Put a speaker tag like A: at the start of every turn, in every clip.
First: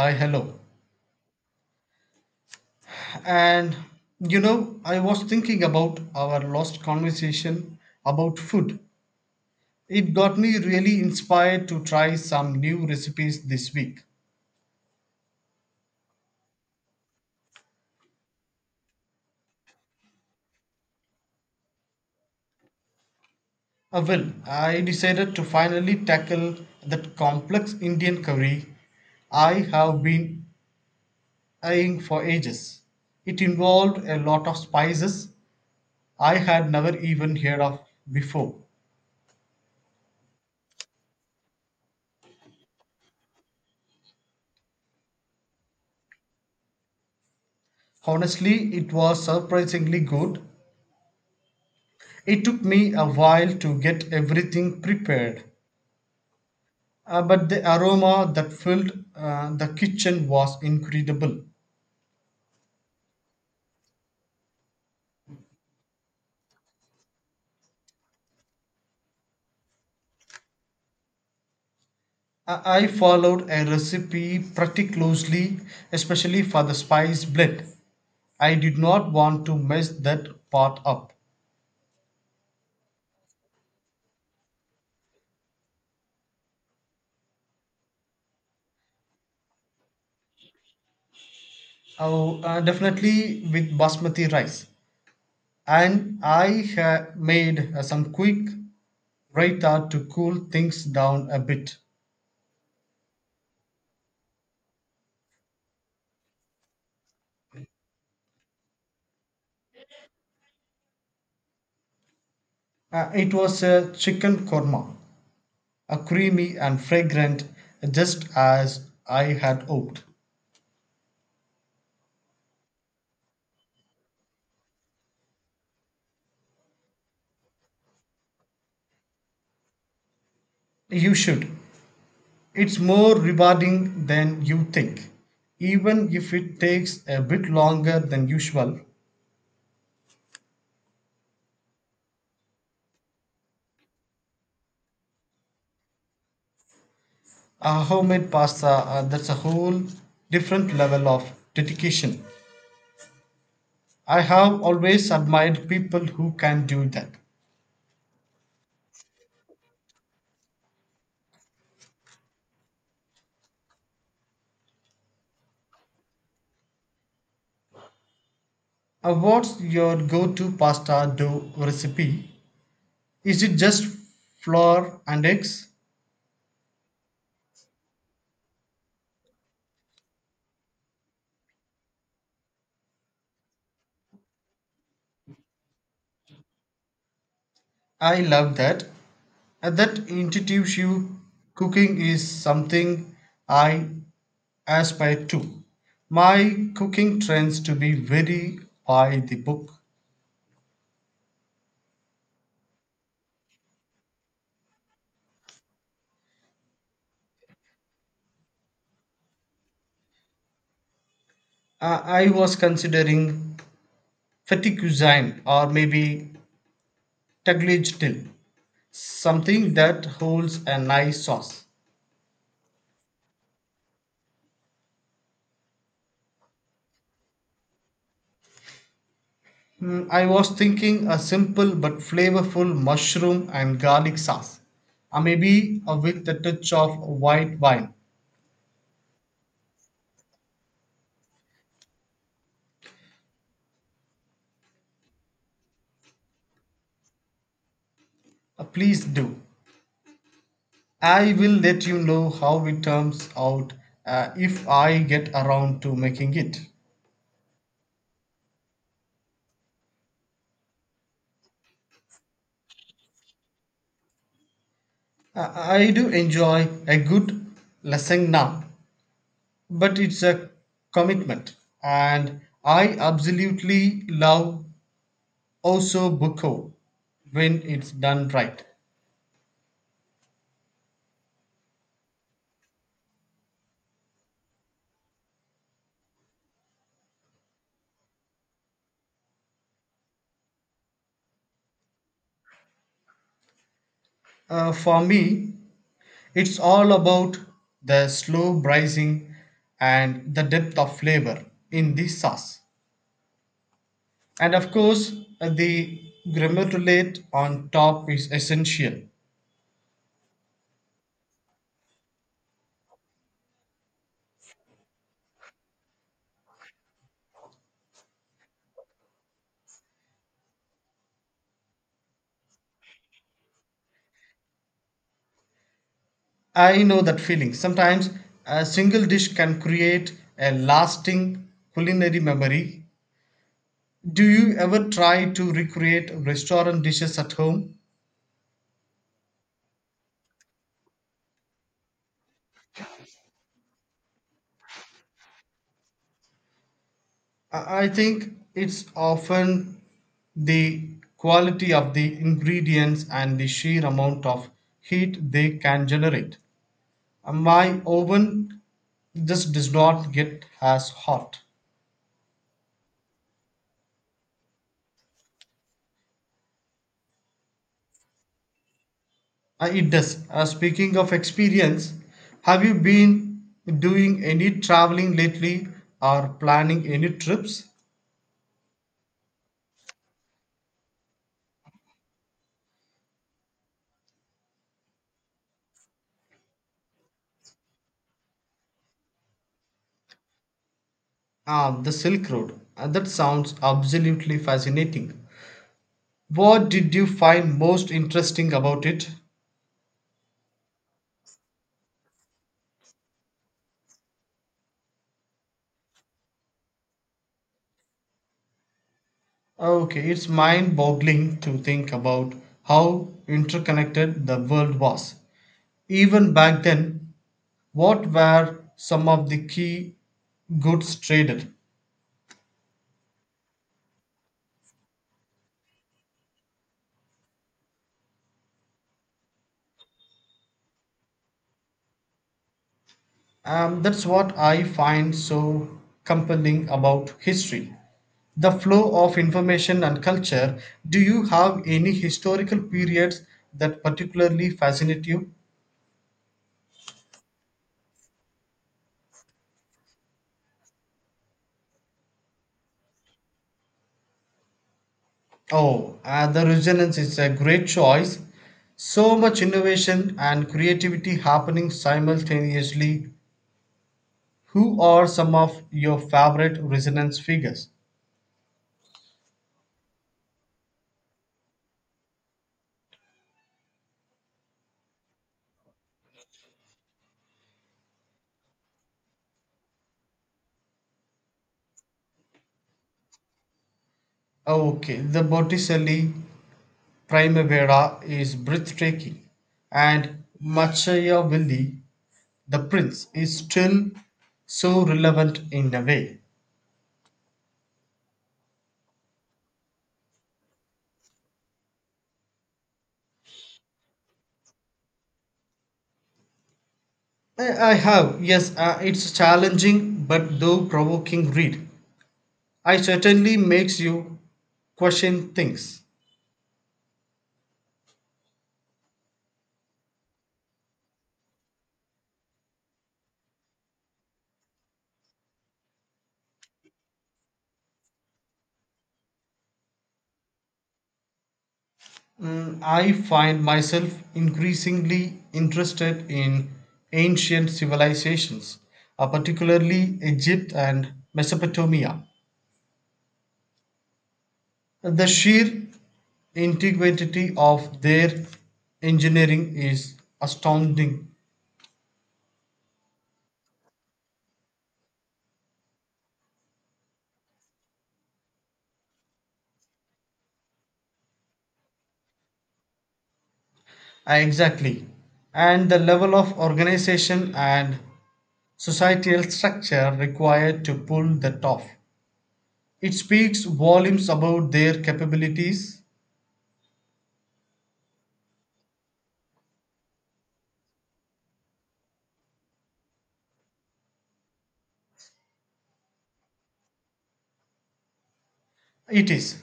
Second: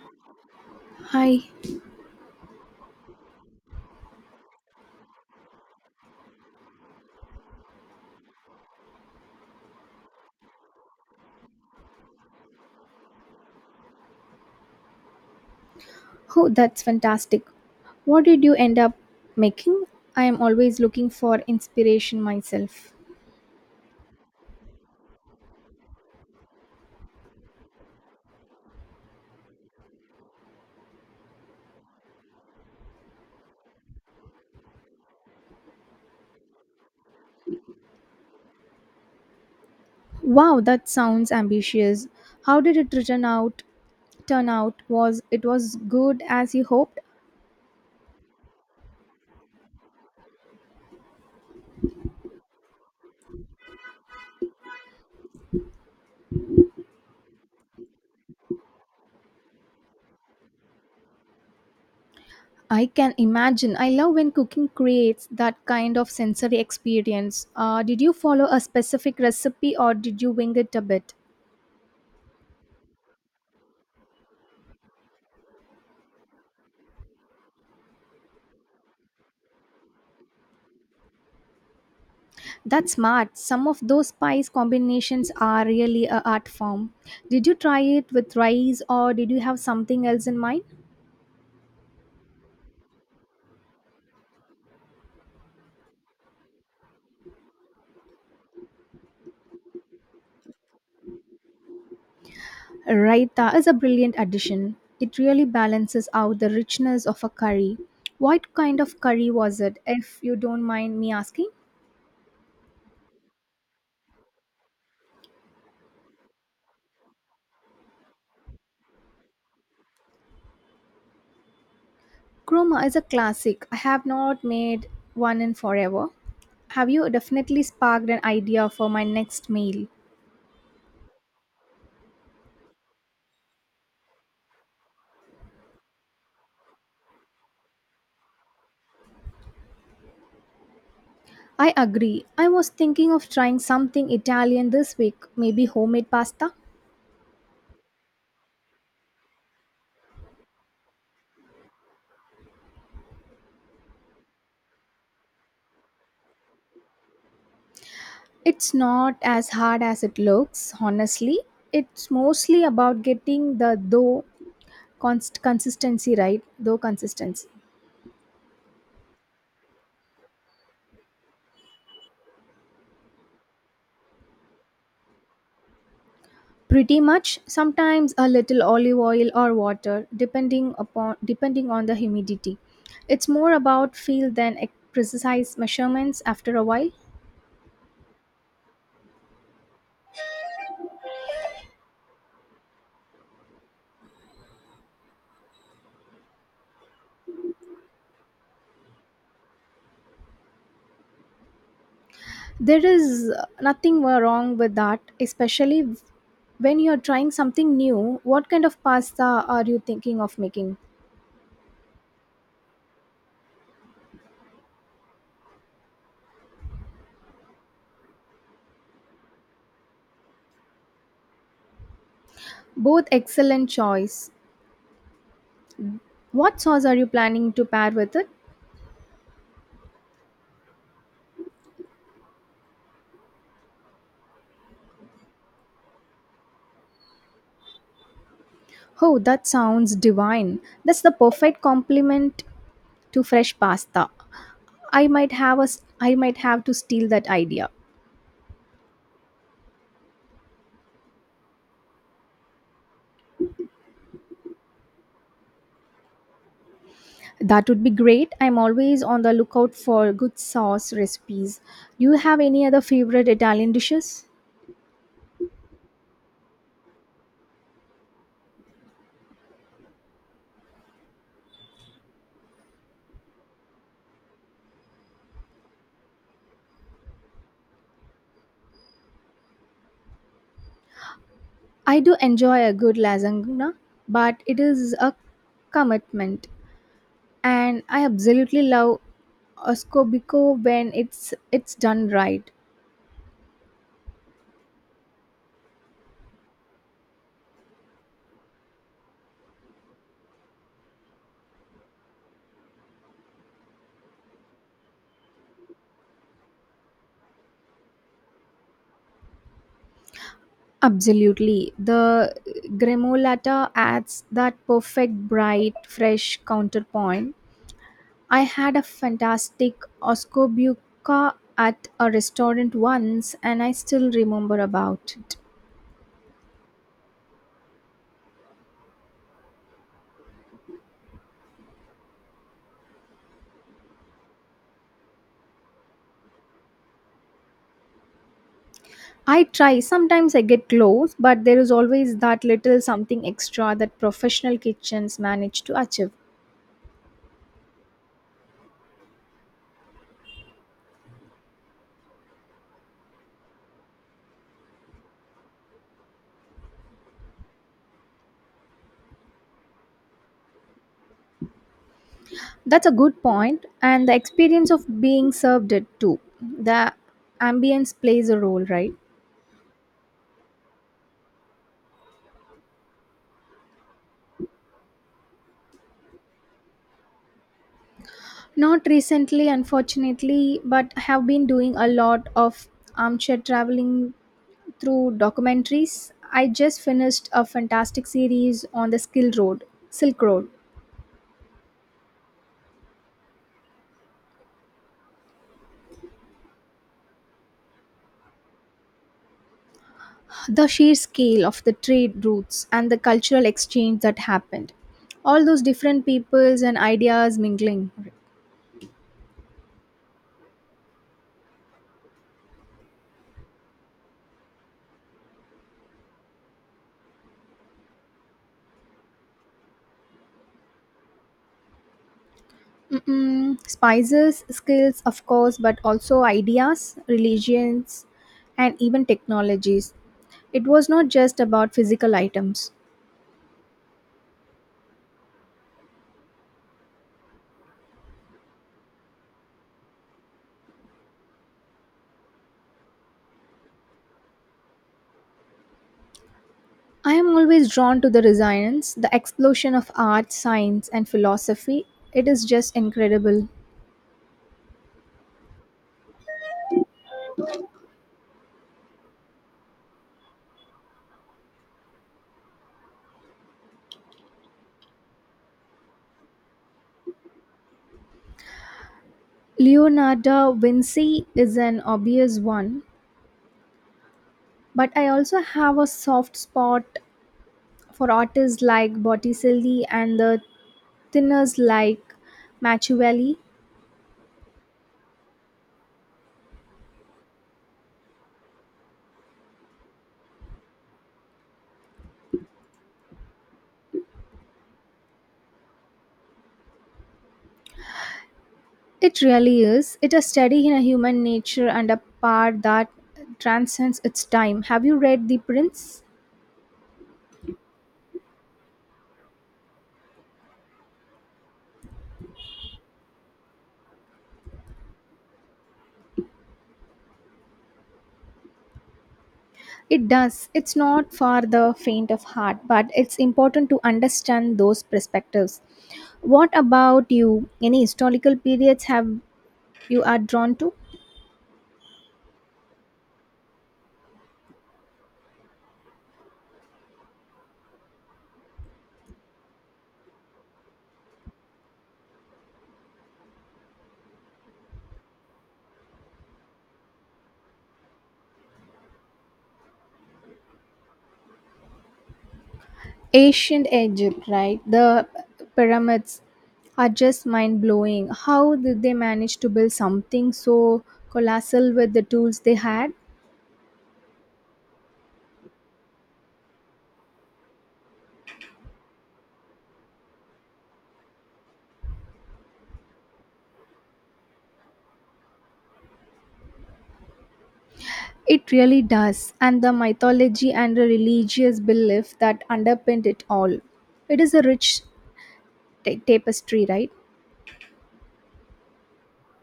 A: Hi, hello.
B: Hi.
A: And I was thinking about our last conversation about food. It got me really inspired to try some new recipes this week.
B: Oh, that's fantastic. What did you end up making? I am always looking for inspiration myself.
A: Well, I decided to finally tackle that complex Indian curry I have been eyeing for ages. It involved a lot of spices I had never even heard of before.
B: Wow, that sounds ambitious. How did it turn out? Turn out was it was good as you hoped?
A: Honestly, it was surprisingly good. It took me a while to get everything prepared, but the aroma that filled the kitchen was incredible.
B: I can imagine. I love when cooking creates that kind of sensory experience. Did you follow a specific recipe or did you wing it a bit?
A: I followed a recipe pretty closely, especially for the spice blend. I did not want to mess that part up.
B: That's smart. Some of those spice combinations are really a art form. Did you try it with rice or did you have something else in mind?
A: Oh, definitely with basmati rice. And I made some quick raita to cool things down a bit.
B: Raita is a brilliant addition. It really balances out the richness of a curry. What kind of curry was it, if you don't mind me asking?
A: It was a chicken korma. A creamy and fragrant, just as I had hoped.
B: Kroma is a classic. I have not made one in forever. Have you definitely sparked an idea for my next meal?
A: You should. It's more rewarding than you think, even if it takes a bit longer than usual.
B: I agree. I was thinking of trying something Italian this week, maybe homemade pasta.
A: A homemade pasta, that's a whole different level of dedication. I have always admired people who can do that.
B: It's not as hard as it looks, honestly. It's mostly about getting the dough consistency right, dough consistency.
A: What's your go to pasta dough recipe? Is it just flour and eggs?
B: Pretty much, sometimes a little olive oil or water depending on the humidity. It's more about feel than precise measurements after a while.
A: I love that. And that intuitive you cooking is something I aspire to. My cooking trends to be very by the book.
B: There is nothing wrong with that, especially when you're trying something new. What kind of pasta are you thinking of making?
A: I was considering fetty cuisine or maybe tagliatelle, something that holds a nice sauce.
B: Both excellent choice. What sauce are you planning to pair with it?
A: I was thinking a simple but flavorful mushroom and garlic sauce, or maybe with a touch of white wine.
B: Oh, that sounds divine. That's the perfect complement to fresh pasta. I might have to steal that idea.
A: Please do. I will let you know how it turns out if I get around to making it.
B: That would be great. I'm always on the lookout for good sauce recipes. Do you have any other favorite Italian dishes?
A: I do enjoy a good lesson now, but it's a commitment, and I absolutely love Oso Buko when it's done right.
B: I do enjoy a good lasagna, but it is a commitment, and I absolutely love oscobico when it's done right.
A: For me, it's all about the slow braising and the depth of flavor in the sauce. And of course, the grammar to late on top is essential.
B: Absolutely, the gremolata adds that perfect bright, fresh counterpoint. I had a fantastic oscobuca at a restaurant once, and I still remember about it.
A: I know that feeling. Sometimes a single dish can create a lasting culinary memory. Do you ever try to recreate restaurant dishes at home?
B: I try. Sometimes I get close, but there is always that little something extra that professional kitchens manage to achieve.
A: I think it's often the quality of the ingredients and the sheer amount of heat they can generate. My oven just does not get as hot.
B: That's a good point, and the experience of being served it too. The ambience plays a role, right?
A: It does. Speaking of experience, have you been doing any traveling lately or planning any trips?
B: Not recently, unfortunately, but have been doing a lot of armchair traveling through documentaries. I just finished a fantastic series on the Silk Road.
A: Ah, the Silk Road. That sounds absolutely fascinating. What did you find most interesting about it?
B: The sheer scale of the trade routes and the cultural exchange that happened, all those different peoples and ideas mingling.
A: Okay, it's mind boggling to think about how interconnected the world was. Even back then, what were some of the key goods traded?
B: Mm-mm. Spices, skills of course, but also ideas, religions, and even technologies. It was not just about physical items.
A: That's what I find so compelling about history. The flow of information and culture. Do you have any historical periods that particularly fascinate you?
B: I am always drawn to the resonance the explosion of art, science and philosophy. It is just incredible.
A: Oh, the resonance is a great choice. So much innovation and creativity happening simultaneously. Who are some of your favorite resonance figures?
B: Leonardo Vinci is an obvious one, but I also have a soft spot for artists like Botticelli and the thinners like Machiavelli.
A: Okay, the Botticelli Primavera is breathtaking, and Machiavelli, the prince, is still so relevant in a way.
B: It really is. It is study in a human nature and a part that transcends its time. Have you read The Prince?
A: I have, yes, it's a challenging but though provoking read. I certainly makes you question things.
B: It does. It's not for the faint of heart, but it's important to understand those perspectives. What about you? Any historical periods have you are drawn to?
A: I find myself increasingly interested in ancient civilizations, particularly Egypt and Mesopotamia. The sheer integrity of their engineering is astounding.
B: Ancient Egypt, right? The pyramids are just mind blowing. How did they manage to build something so colossal with the tools they had?
A: Ah, exactly. And the level of organization and societal structure required to pull that off. It speaks volumes about their capabilities.
B: It really does, and the mythology and the religious belief that underpinned it all, it is a rich tapestry, right?
A: It is.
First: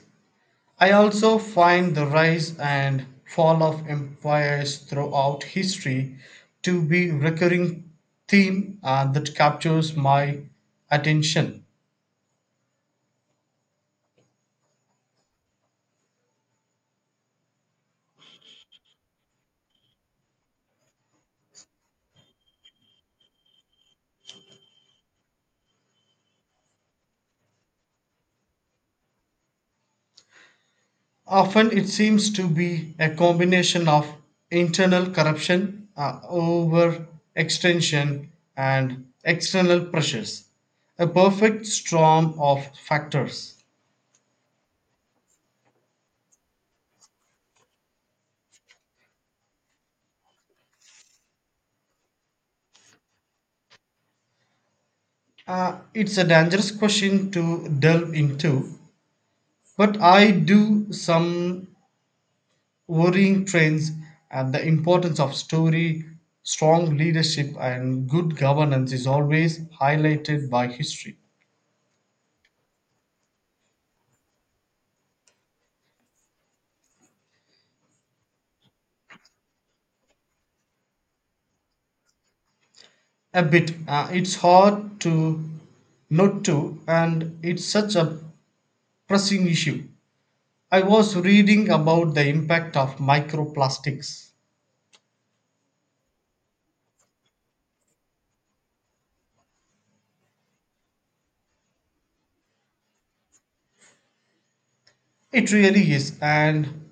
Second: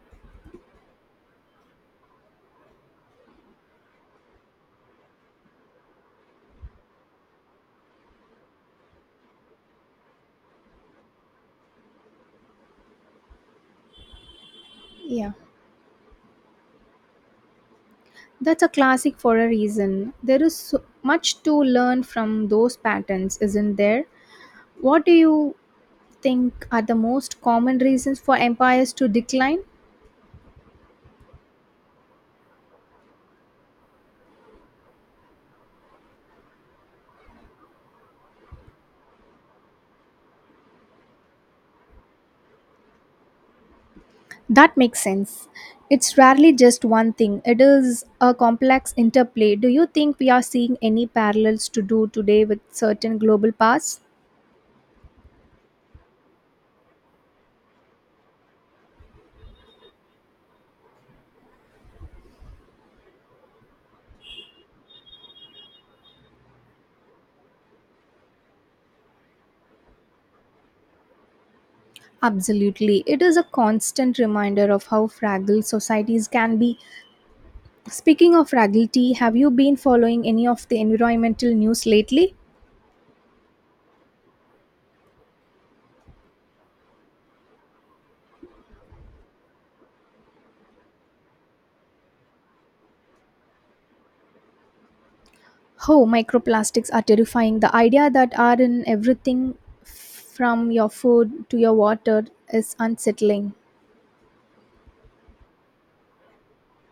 A: I also find the rise and fall of empires throughout history to be recurring theme, that captures my attention.
B: Yeah, that's a classic for a reason. There is so much to learn from those patterns, isn't there? What do you think are the most common reasons for empires to decline?
A: Often it seems to be a combination of internal corruption, overextension, and external pressures, a perfect storm of factors.
B: That makes sense. It's rarely just one thing, it is a complex interplay. Do you think we are seeing any parallels to do today with certain global powers?
A: It's a dangerous question to delve into, but I do some worrying trends and the importance of story, strong leadership, and good governance is always highlighted by history.
B: Absolutely. It is a constant reminder of how fragile societies can be. Speaking of fragility, have you been following any of the environmental news lately?
A: A bit. It's hard to not to, and it's such a pressing issue. I was reading about the impact of microplastics.
B: Oh, microplastics are terrifying. The idea that are in everything from your food to your water is unsettling.
A: It really is, and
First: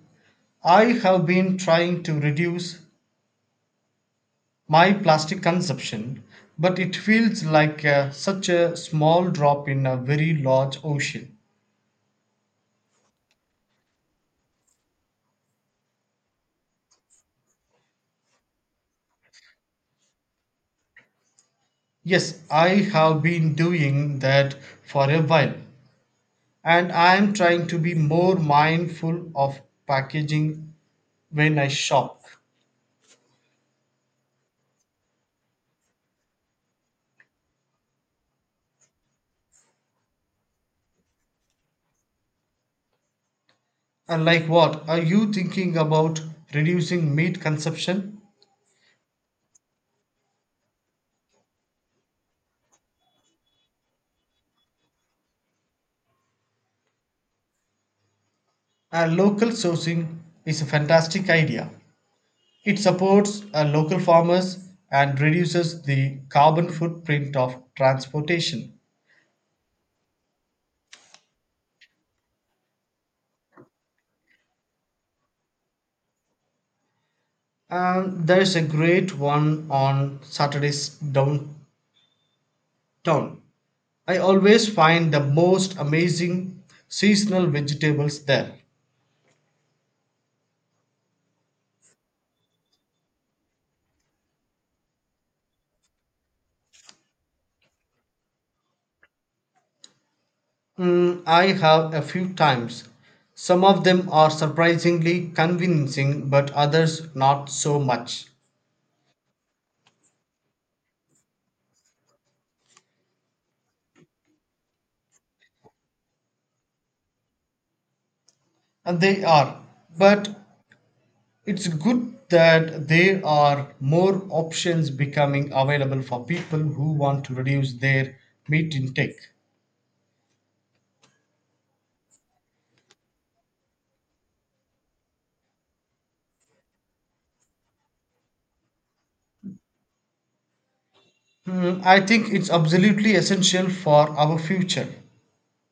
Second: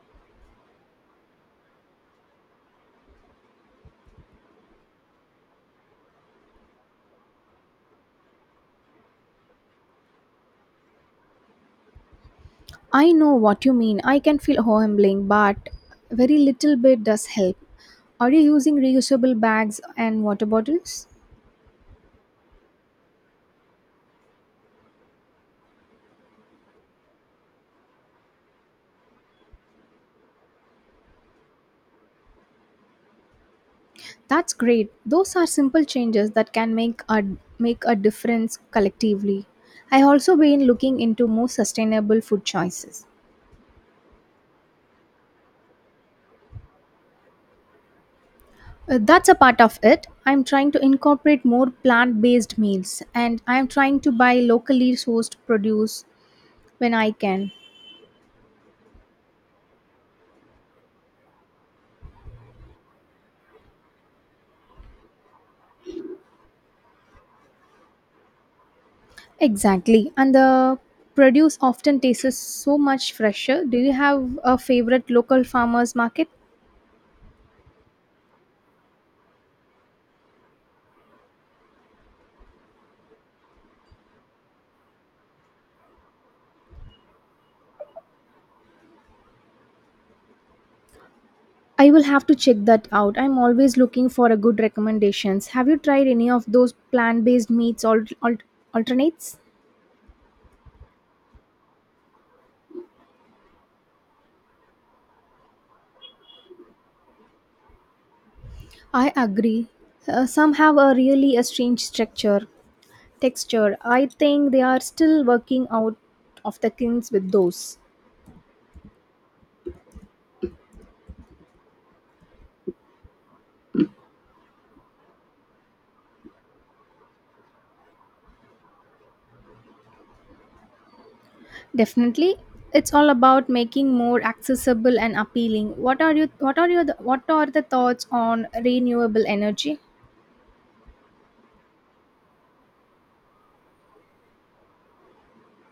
A: I have been trying to reduce my plastic consumption, but it feels like such a small drop in a very large ocean.
B: I know what you mean. I can feel humbling, but very little bit does help. Are you using reusable bags and water bottles?
A: Yes, I have been doing that for a while, and I am trying to be more mindful of packaging when I shop.
B: That's great. Those are simple changes that can make a difference collectively. I also been looking into more sustainable food choices.
A: And like what? Are you thinking about reducing meat consumption?
B: That's a part of it. I'm trying to incorporate more plant-based meals and I'm trying to buy locally sourced produce when I can.
A: And local sourcing is a fantastic idea. It supports local farmers and reduces the carbon footprint of transportation.
B: Exactly. And the produce often tastes so much fresher. Do you have a favorite local farmers market?
A: And there's a great one on Saturdays downtown. I always find the most amazing seasonal vegetables there.
B: I will have to check that out. I'm always looking for a good recommendations. Have you tried any of those plant-based meats alternates?
A: I have a few times. Some of them are surprisingly convincing, but others not so much.
B: I agree. Some have a really a strange texture. I think they are still working out of the kinks with those.
A: And they are. But it's good that there are more options becoming available for people who want to reduce their meat intake.
B: Definitely, it's all about making more accessible and appealing. What are you what are your what are the thoughts on renewable energy?
A: I think it's absolutely essential for our future.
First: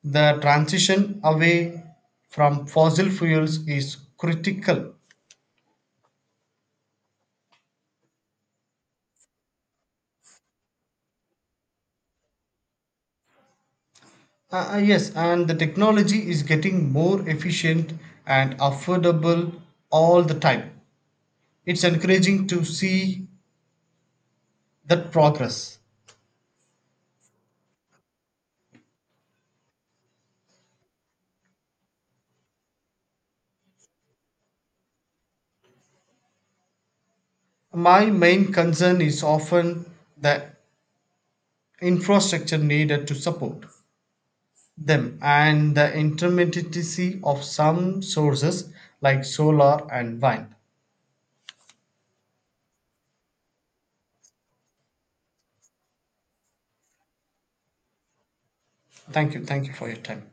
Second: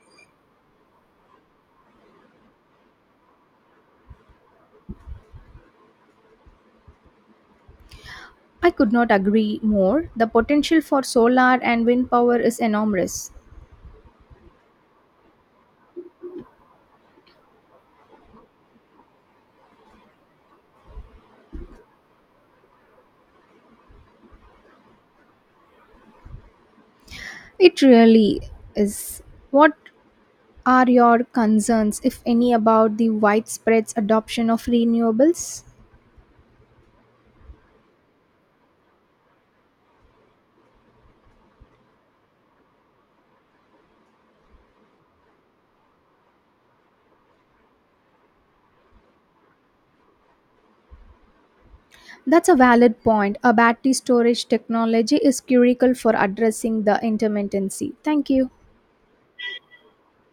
A: The transition away from fossil fuels is critical.
B: I could not agree more. The potential for solar and wind power is enormous.
A: Yes, and the technology is getting more efficient and affordable all the time. It's encouraging to see that progress.
B: It really is. What are your concerns, if any, about the widespread adoption of renewables?
A: My main concern is often the infrastructure needed to support them and the intermittency of some sources like solar and wind.
B: That's a valid point. A battery storage technology is critical for addressing the intermittency. Thank you.
A: Thank you for your time.